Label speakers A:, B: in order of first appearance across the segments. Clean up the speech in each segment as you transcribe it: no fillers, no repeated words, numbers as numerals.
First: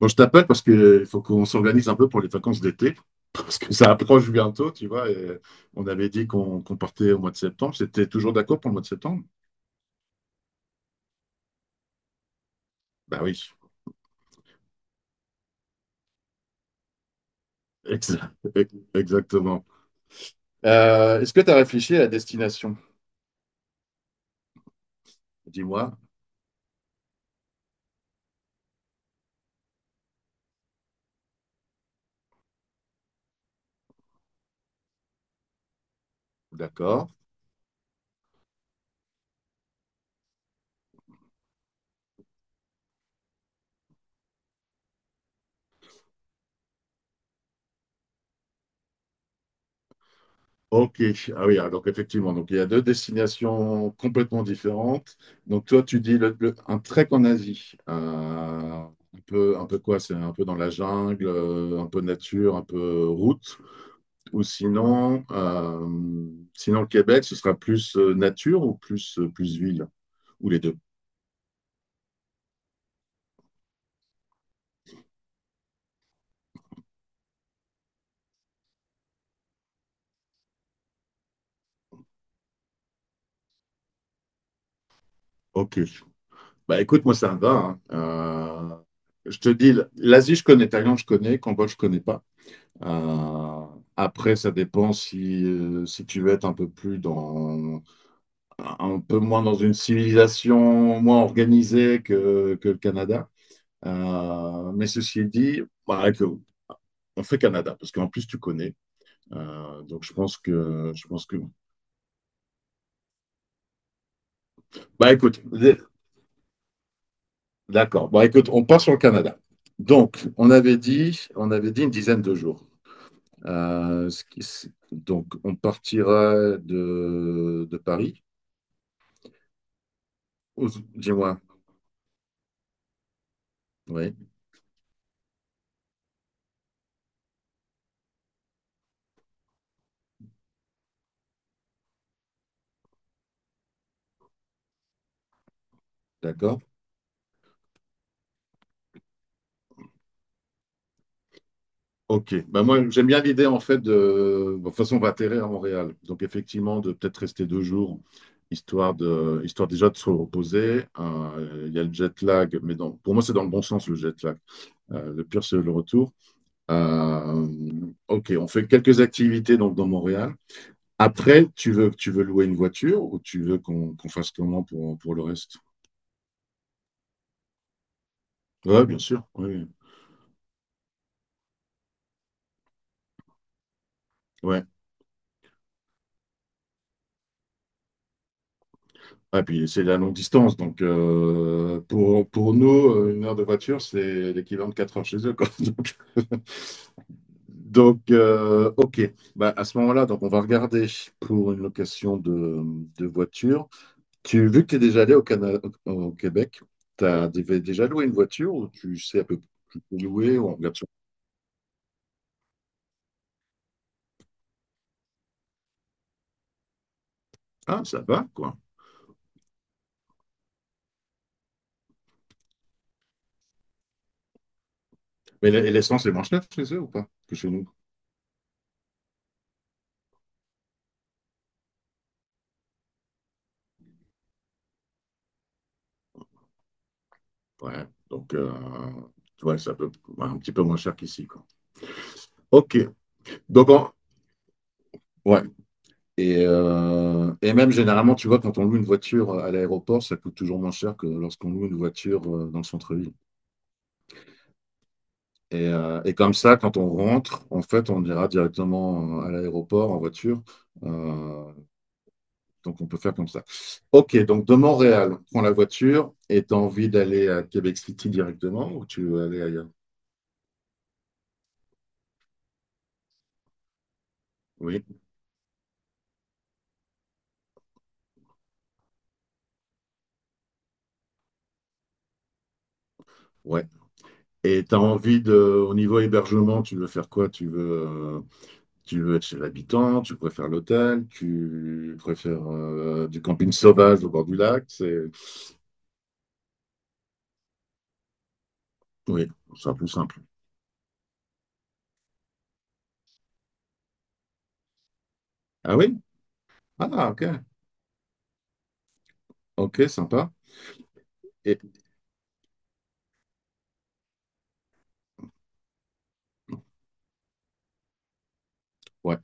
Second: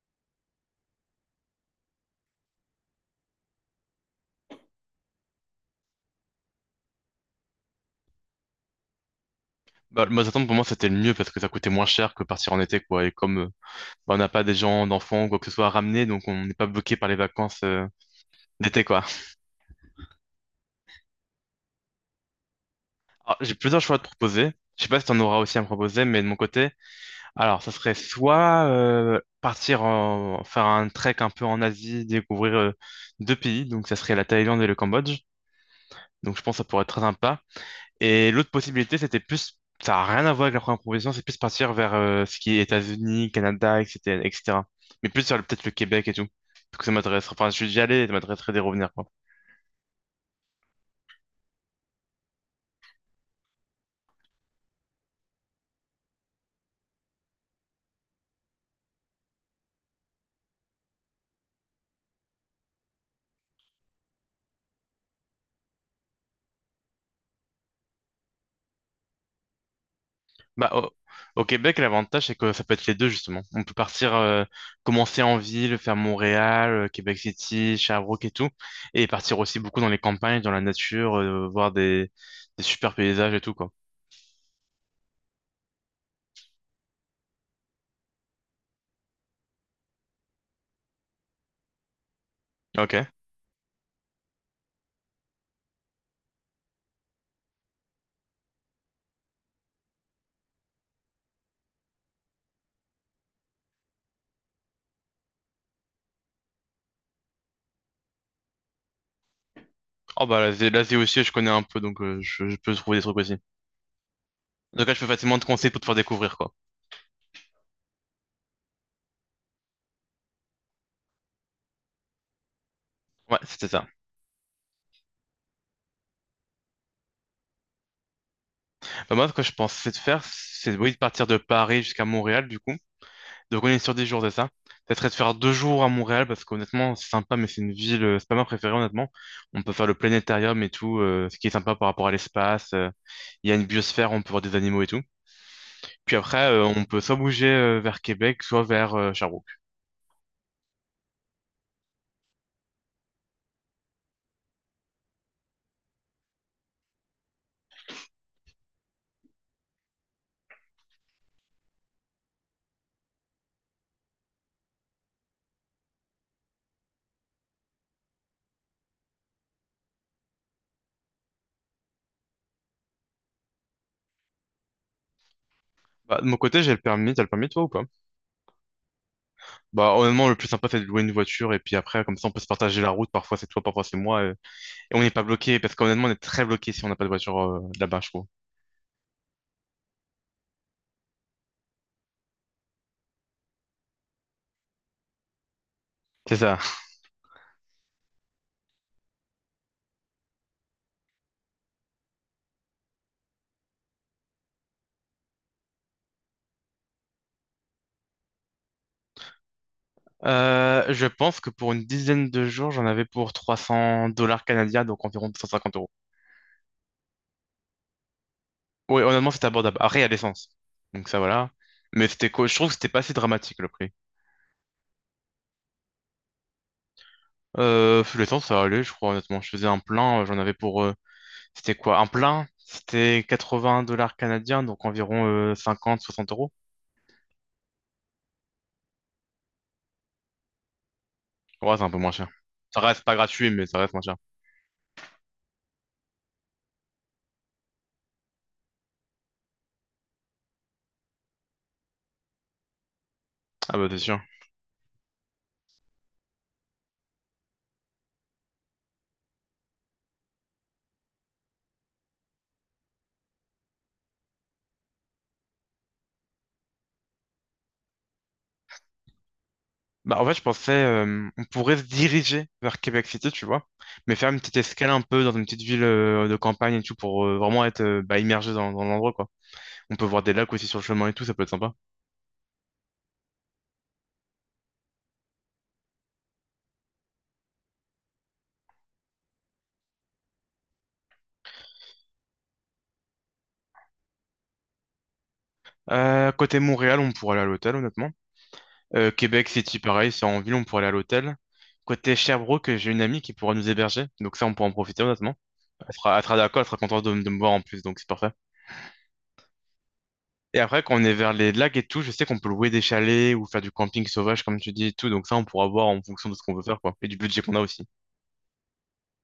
A: Bon, je t'appelle parce que il faut qu'on s'organise un peu pour les vacances d'été, parce que ça approche bientôt, tu vois. Et on avait dit qu'on partait au mois de septembre. C'était toujours d'accord pour le mois de septembre?
B: Bah, le Mazatlan, pour moi, c'était le mieux parce que ça coûtait moins cher que partir en été, quoi. Et
A: Bah
B: comme
A: oui,
B: on n'a pas des gens, d'enfants ou quoi que ce soit à ramener, donc on n'est pas bloqué par les vacances
A: ex- ex-
B: d'été, quoi.
A: exactement. Est-ce que tu as réfléchi à la destination?
B: Alors, j'ai plusieurs choix à te proposer. Je sais pas si t'en auras aussi à me
A: Dis-moi.
B: proposer, mais de mon côté, alors, ça serait soit partir en... faire un trek un peu en Asie, découvrir 2 pays, donc ça serait la Thaïlande et le Cambodge. Donc, je pense que ça pourrait être très
A: D'accord.
B: sympa. Et l'autre possibilité, c'était plus, ça n'a rien à voir avec la première proposition, c'est plus partir vers ce qui est États-Unis, Canada, etc., etc. Mais plus sur peut-être le Québec et tout. Parce que ça m'intéresse. Enfin, je suis déjà allé, ça m'intéresserait d'y revenir, quoi.
A: Ok. Ah oui, alors effectivement, donc il y a deux destinations complètement différentes. Donc toi, tu dis un trek en Asie. Un peu, un peu quoi? C'est un peu dans la jungle, un peu nature, un peu route. Ou sinon, sinon le Québec, ce sera plus nature ou plus, plus ville, ou les
B: Bah,
A: deux.
B: au, au Québec, l'avantage, c'est que ça peut être les deux, justement. On peut partir, commencer en ville, faire Montréal, Québec City, Sherbrooke et tout. Et partir aussi beaucoup dans les campagnes, dans la nature, voir des super paysages et tout, quoi.
A: Ok. Bah écoute, moi ça me va, hein. Je te dis, l'Asie, je connais, Thaïlande, je connais, Cambodge, je connais pas.
B: Ok.
A: Euh, après, ça dépend si, si tu veux être un peu plus dans, un peu moins dans une civilisation moins organisée que le Canada. Mais ceci dit, bah, que- on fait Canada, parce qu'en plus tu connais. Donc je
B: Oh,
A: pense
B: bah, l'Asie
A: que
B: l'Asie
A: je
B: aussi,
A: pense
B: je
A: que
B: connais un peu, donc je peux trouver des trucs aussi. Donc là, je peux
A: bah
B: facilement
A: écoute,
B: te conseiller pour te faire découvrir, quoi.
A: d'accord, bon écoute, on part sur le Canada. Donc on avait dit, on avait dit une dizaine de jours.
B: Ouais, c'était ça.
A: Donc on partira de Paris.
B: Bah, moi, ce que je pensais de faire,
A: Ou-
B: c'est oui, de partir de
A: Dis-moi.
B: Paris jusqu'à Montréal, du coup. Donc, on est sur 10
A: Oui.
B: jours, c'est ça. Ça serait de faire 2 jours à Montréal, parce qu'honnêtement, c'est sympa, mais c'est une ville, c'est pas ma préférée, honnêtement. On peut faire le planétarium et tout, ce qui est sympa par rapport à l'espace. Il y a une biosphère, on peut voir des animaux et tout. Puis après,
A: D'accord.
B: on peut soit bouger vers Québec, soit vers Sherbrooke.
A: Ok, bah moi j'aime bien l'idée en fait de... bon, de toute façon on va atterrir à Montréal, donc effectivement de peut-être rester deux jours, histoire de... histoire déjà de se reposer. Il y a le jet lag, mais dans... pour moi c'est dans le bon sens le jet lag. Le pire c'est le retour. Ok, on fait quelques activités donc dans Montréal. Après, tu veux louer une voiture ou tu veux qu'on fasse comment pour le reste?
B: Bah, de mon côté, j'ai le permis, t'as le permis, toi, ou pas?
A: Ouais, bien sûr. Oui.
B: Bah, honnêtement, le plus sympa, c'est de louer une voiture, et puis après, comme ça, on peut se partager la route. Parfois, c'est toi, parfois, c'est moi. Et
A: Ouais.
B: on n'est pas bloqué, parce qu'honnêtement, on est très bloqué si on n'a pas de voiture là-bas, je trouve.
A: Ah, puis c'est la longue distance, donc pour nous, une heure de voiture, c'est l'équivalent de quatre heures chez eux, quoi.
B: C'est ça.
A: Donc, ok. Bah, à ce moment-là, donc on va regarder pour une location de voiture. Tu, vu que tu es déjà allé au, au au Québec, tu as déjà loué une voiture ou tu sais à peu près où tu peux louer ou on regarde sur-
B: Je pense que pour une dizaine de jours, j'en avais pour 300 dollars canadiens, donc environ 250 euros.
A: Ah, ça va, quoi.
B: Oui, honnêtement, c'était abordable. Après, il y a l'essence. Donc ça, voilà. Mais c'était quoi? Je trouve que c'était pas si dramatique le prix.
A: Mais l'essence est moins chère chez eux ou pas que chez nous?
B: L'essence, ça allait, je crois, honnêtement. Je faisais un plein, j'en avais pour. C'était quoi? Un plein, c'était 80 dollars canadiens, donc environ 50, 60 euros.
A: Ouais, donc ouais, ça peut un petit peu moins cher qu'ici, quoi.
B: Ouais, c'est un peu moins cher.
A: Ok,
B: Ça reste pas gratuit, mais
A: Donc,
B: ça
A: en-
B: reste moins cher.
A: ouais. Et même généralement, tu vois, quand on loue une voiture à l'aéroport, ça coûte toujours moins cher que lorsqu'on loue une voiture dans le centre-ville.
B: Ah bah, c'est sûr.
A: Et comme ça, quand on rentre, en fait, on ira directement à l'aéroport en voiture. Euh, donc, on peut faire comme ça. OK, donc de Montréal, on prend la voiture et tu as envie d'aller à Québec City directement ou tu veux aller ailleurs?
B: Bah, en fait, je pensais, on pourrait se diriger vers Québec City, tu vois, mais faire une petite
A: Oui,
B: escale un peu dans une petite ville de campagne et tout pour vraiment être immergé dans l'endroit, quoi. On peut voir des lacs aussi sur le chemin et tout, ça peut être sympa.
A: ouais. Et tu as envie de, au niveau hébergement, tu veux faire quoi? Tu veux tu veux être chez l'habitant, tu préfères l'hôtel, tu préfères du camping sauvage au bord du lac. C'est...
B: Côté Montréal, on pourrait aller à l'hôtel, honnêtement.
A: Oui,
B: Québec
A: c'est un
B: City,
A: peu
B: pareil,
A: simple.
B: c'est en ville, on pourrait aller à l'hôtel. Côté Sherbrooke, j'ai une amie qui pourra nous héberger, donc ça, on pourra en profiter, honnêtement.
A: Ah oui?
B: Elle sera d'accord, elle sera contente
A: Ah, ok.
B: de me voir en plus, donc c'est parfait.
A: Ok, sympa.
B: Et après, quand on est vers les
A: Et,
B: lacs et tout, je sais qu'on peut louer des chalets ou faire du camping sauvage, comme tu dis et tout. Donc ça, on pourra voir en fonction de ce qu'on veut faire, quoi. Et du budget qu'on a aussi.
A: ouais.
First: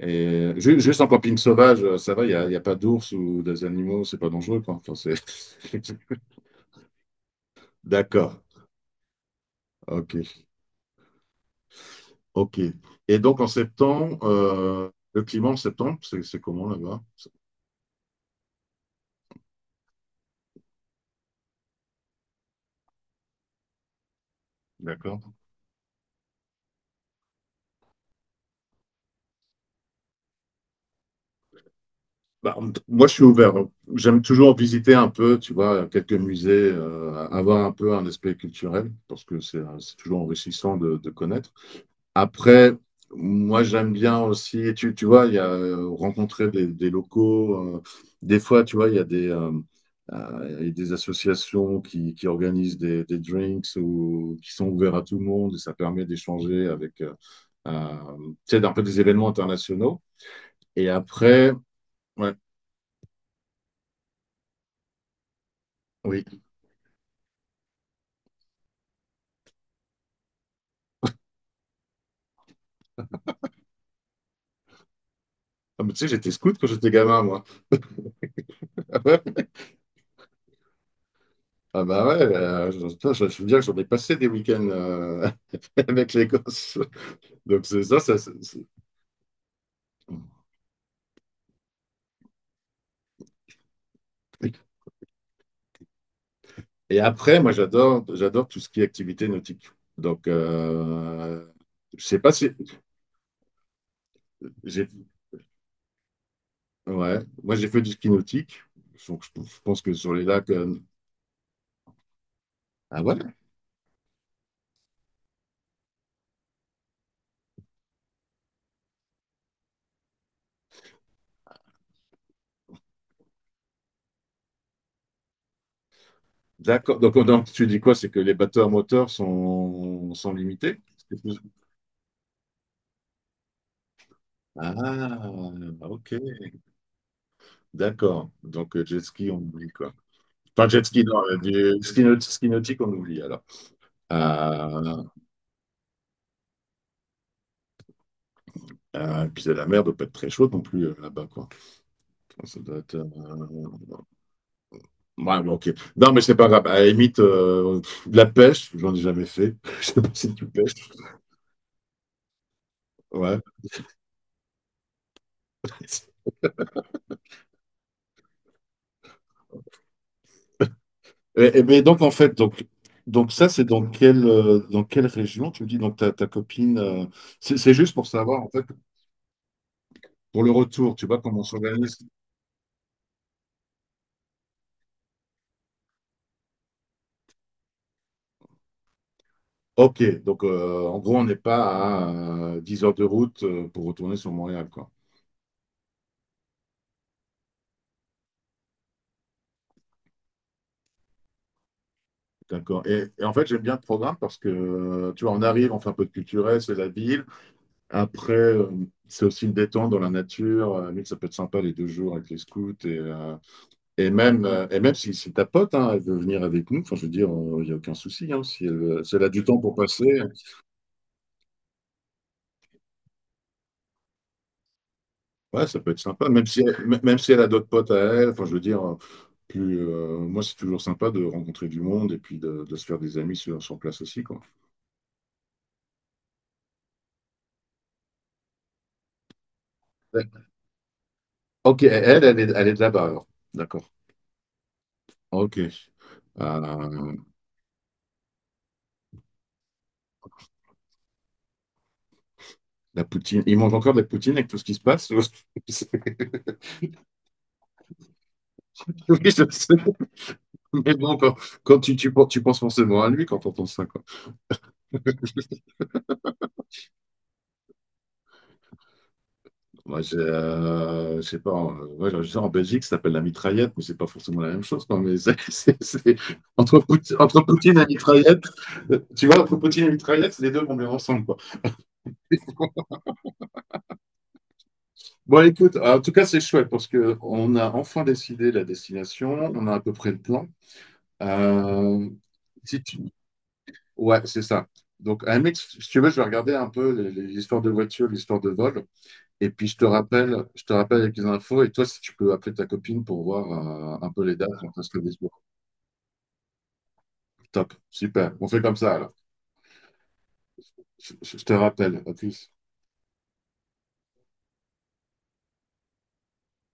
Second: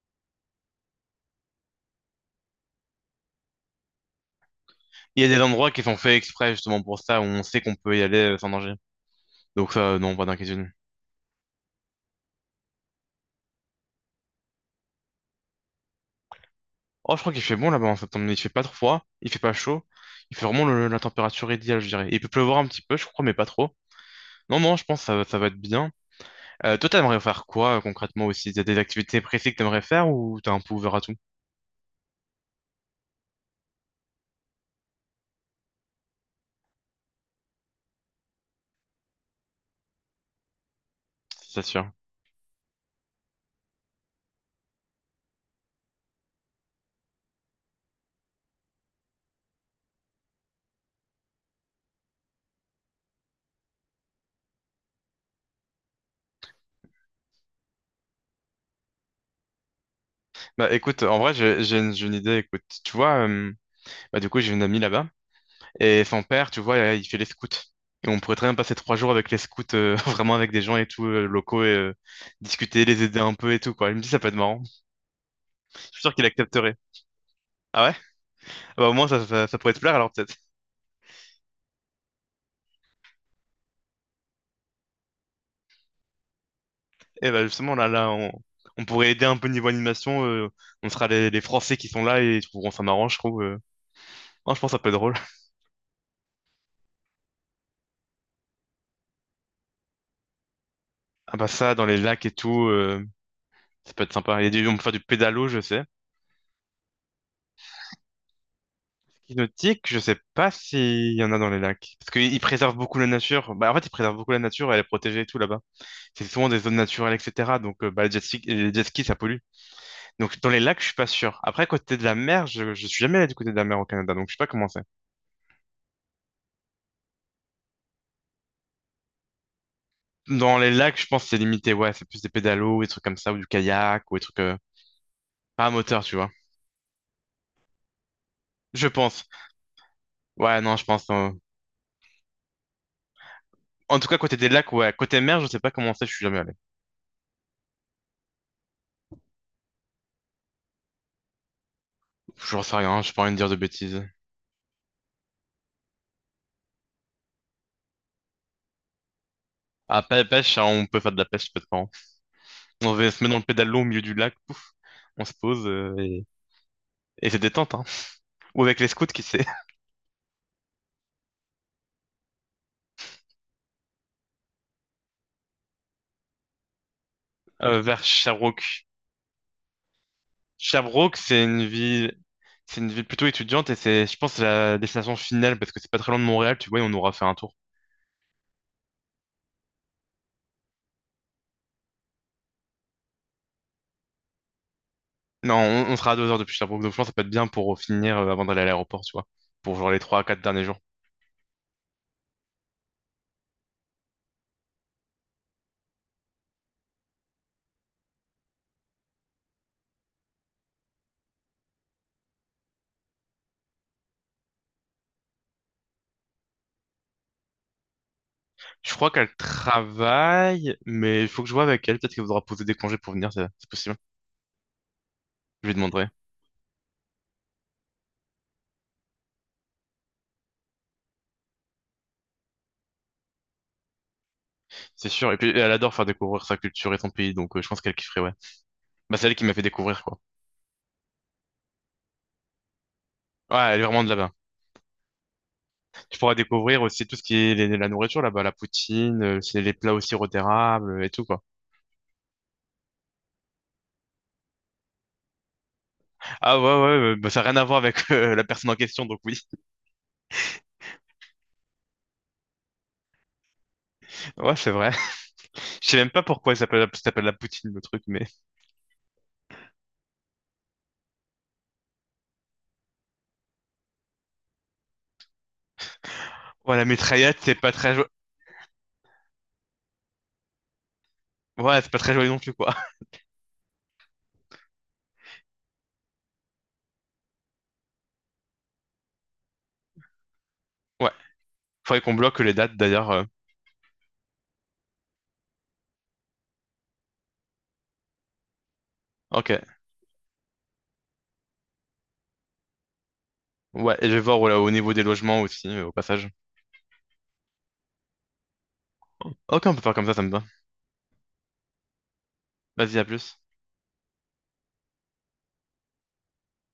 A: Et juste en camping sauvage, ça va, il n'y a, y a pas d'ours ou des animaux, c'est pas dangereux, quoi. Enfin, c'est...
B: Il y a des endroits qui sont faits exprès, justement, pour ça, où on sait qu'on peut y aller
A: D'accord.
B: sans danger. Donc ça, non, pas
A: Ok.
B: d'inquiétude.
A: Ok. Et donc en septembre, le climat en septembre, c'est comment là-bas?
B: Oh, je crois qu'il fait bon là-bas en septembre. Il fait pas trop froid, il fait pas chaud. Il fait vraiment la température idéale, je dirais. Il peut pleuvoir un petit peu, je crois, mais pas trop. Non, non, je pense que
A: D'accord.
B: ça va être bien. Toi, t'aimerais faire quoi, concrètement, aussi? T'as des activités précises que t'aimerais faire ou t'es un peu ouvert à tout?
A: Bah, moi, je suis ouvert. J'aime toujours visiter un peu, tu vois, quelques musées, avoir un peu un aspect culturel, parce que c'est toujours enrichissant de connaître.
B: C'est sûr.
A: Après, moi, j'aime bien aussi, tu vois, il y a rencontrer des locaux. Des fois, tu vois, il y a des, il y a des associations qui organisent des drinks ou qui sont ouverts à tout le monde, et ça permet d'échanger avec, euh, tu sais, un peu des événements internationaux.
B: Bah
A: Et
B: écoute, en vrai,
A: après,
B: j'ai une
A: ouais,
B: idée, écoute. Tu vois, bah du coup, j'ai une amie là-bas, et son
A: oui.
B: père, tu vois, il fait les scouts. Et on pourrait très bien passer 3 jours avec les scouts, vraiment avec des gens et tout, locaux, et discuter, les aider un peu et tout, quoi. Il me dit, ça peut être marrant. Je
A: Ah, mais tu
B: suis
A: sais,
B: sûr qu'il
A: j'étais scout quand
B: accepterait.
A: j'étais gamin, moi.
B: Ah ouais? Ah bah au
A: Ah
B: moins,
A: ouais?
B: ça pourrait te plaire, alors peut-être.
A: Ah bah ouais, je, putain, je veux dire que j'en ai passé des week-ends avec les gosses.
B: Et bah
A: Donc
B: justement,
A: c'est ça, ça,
B: on pourrait aider un peu niveau animation, on sera les Français qui sont là, et ils trouveront ça marrant, je trouve. Non, je pense que ça peut être drôle.
A: Et après, moi, j'adore, j'adore tout ce qui est activité nautique. Donc,
B: Ah bah ça, dans les
A: je sais
B: lacs et
A: pas si
B: tout, ça peut être sympa. Il y a du, on peut
A: j'ai,
B: faire du pédalo, je sais.
A: ouais, moi j'ai fait du ski nautique. Donc, je pense
B: Hypnotique,
A: que
B: je
A: sur
B: sais
A: les
B: pas
A: lacs.
B: s'il y en a dans les lacs. Parce qu'ils préservent beaucoup
A: Ah
B: la
A: ouais?
B: nature. Bah, en fait, ils préservent beaucoup la nature, elle est protégée et tout là-bas. C'est souvent des zones naturelles, etc. Donc, les jet skis, ça pollue. Donc, dans les lacs, je suis pas sûr. Après, côté de la mer, je suis jamais allé du côté de la mer au Canada, donc je sais pas comment c'est.
A: D'accord. Donc, tu dis quoi? C'est que les bateaux à moteur sont, sont
B: Dans les
A: limités?
B: lacs, je
A: C'est
B: pense que c'est
A: plus-
B: limité, ouais. C'est plus des pédalos, des trucs comme ça, ou du kayak, ou des trucs
A: Ah,
B: pas à moteur,
A: ok.
B: tu vois.
A: D'accord. Donc,
B: Je
A: jet
B: pense.
A: ski, on oublie quoi.
B: Ouais,
A: Enfin,
B: non,
A: jet
B: je
A: ski,
B: pense.
A: non, ski nautique, on oublie alors.
B: En tout cas, côté des lacs, ouais.
A: Euh,
B: Côté mer, je sais pas comment c'est, je suis jamais allé.
A: et puis la mer doit pas être très chaude non plus là-bas, quoi.
B: Je
A: Ça
B: sais
A: doit être.
B: rien, j'ai pas envie de dire de bêtises.
A: Ouais, bon, ok. Non, mais c'est pas grave. À la limite, de la pêche, j'en ai jamais fait. Je
B: Ah,
A: sais pas si tu
B: pêche, hein,
A: pêches.
B: on peut faire de la pêche, peut-être. On se met dans
A: Ouais.
B: le pédalo au milieu du lac, on se pose et c'est détente. Hein. Ou avec les scouts, qui sait,
A: Et mais donc, en fait, donc ça, c'est dans quelle région? Tu me dis, donc ta, ta copine. C'est c'est juste
B: vers
A: pour savoir, en fait,
B: Sherbrooke.
A: pour le retour, tu
B: Sherbrooke,
A: vois, comment on s'organise.
B: c'est une ville plutôt étudiante et c'est, je pense, c'est la destination finale parce que c'est pas très loin de Montréal, tu vois, et on aura fait un tour.
A: Ok, donc en gros, on n'est pas à 10 heures de route pour retourner sur Montréal, quoi.
B: Non, on sera à 2 heures depuis Sherbrooke, donc je pense que ça peut être bien pour finir avant d'aller à l'aéroport, tu vois, pour genre les 3 à 4 derniers jours.
A: D'accord. Et en fait, j'aime bien le programme parce que, tu vois, on arrive, on fait un peu de culturel, c'est la ville. Après, c'est aussi une détente dans la nature. Limite, ça peut être sympa les deux jours avec les scouts. Et même si, si ta pote, hein, elle veut venir avec nous, enfin, je veux dire, il n'y a aucun souci, hein. Si
B: Je
A: elle,
B: crois
A: si elle a
B: qu'elle
A: du temps pour passer.
B: travaille, mais il faut que je vois avec elle. Peut-être qu'elle voudra poser des congés pour venir, c'est possible.
A: Ouais,
B: Je lui
A: ça peut être
B: demanderai,
A: sympa, même si, même si elle a d'autres potes à elle. Enfin, je veux dire, plus, moi, c'est toujours sympa de rencontrer du monde et puis de se faire des amis sur, sur place aussi, quoi.
B: c'est sûr. Et puis elle adore faire découvrir sa culture et son pays, donc je pense qu'elle kifferait, ouais. Bah, c'est elle qui m'a fait découvrir, quoi.
A: Ouais. Ok, elle, elle est de là-bas, alors.
B: Ouais, elle est
A: D'accord.
B: vraiment de là-bas.
A: Ok. Euh,
B: Tu pourras découvrir aussi tout ce qui est la nourriture là-bas, la poutine, c'est les plats au sirop d'érable et tout, quoi.
A: la poutine. Ils mangent encore de la poutine avec tout ce qui se passe? Ou-
B: Ah ouais, ouais, ça n'a rien à voir avec la personne en question,
A: Oui,
B: donc oui.
A: je sais. Mais bon, quand, quand tu, tu penses forcément à lui quand on entends ça.
B: Ouais, c'est vrai. Je sais même pas pourquoi ça s'appelle la poutine, le truc, mais...
A: Moi, j'ai, je sais pas, ouais, je sais, en Belgique, ça s'appelle la mitraillette, mais c'est pas forcément la même chose, quoi, mais c'est,
B: Ouais, la mitraillette,
A: Entre
B: c'est pas
A: Poutine et
B: très...
A: mitraillette, tu vois, entre Poutine et mitraillette, les deux vont bien ensemble, quoi.
B: ouais, c'est pas très joli non plus, quoi.
A: Bon, écoute, en tout cas, c'est chouette parce que on a enfin décidé la destination, on a à peu près le plan.
B: Ouais, faudrait
A: Euh,
B: qu'on bloque les dates,
A: si tu-
B: d'ailleurs.
A: Ouais, c'est ça. Donc, à la limite, si tu veux, je vais regarder un peu l'histoire de voiture, l'histoire de vol. Et
B: Ok.
A: puis, je te rappelle avec les infos. Et toi, si tu peux appeler ta copine pour
B: Ouais,
A: voir
B: et
A: un
B: je vais
A: peu les
B: voir
A: dates,
B: voilà, au
A: parce
B: niveau
A: que
B: des
A: Lisbonne.
B: logements aussi, au passage.
A: Top, super. On fait comme ça alors.
B: Ok, on peut faire comme ça me va.
A: Je te rappelle. À plus.
B: Vas-y, à plus.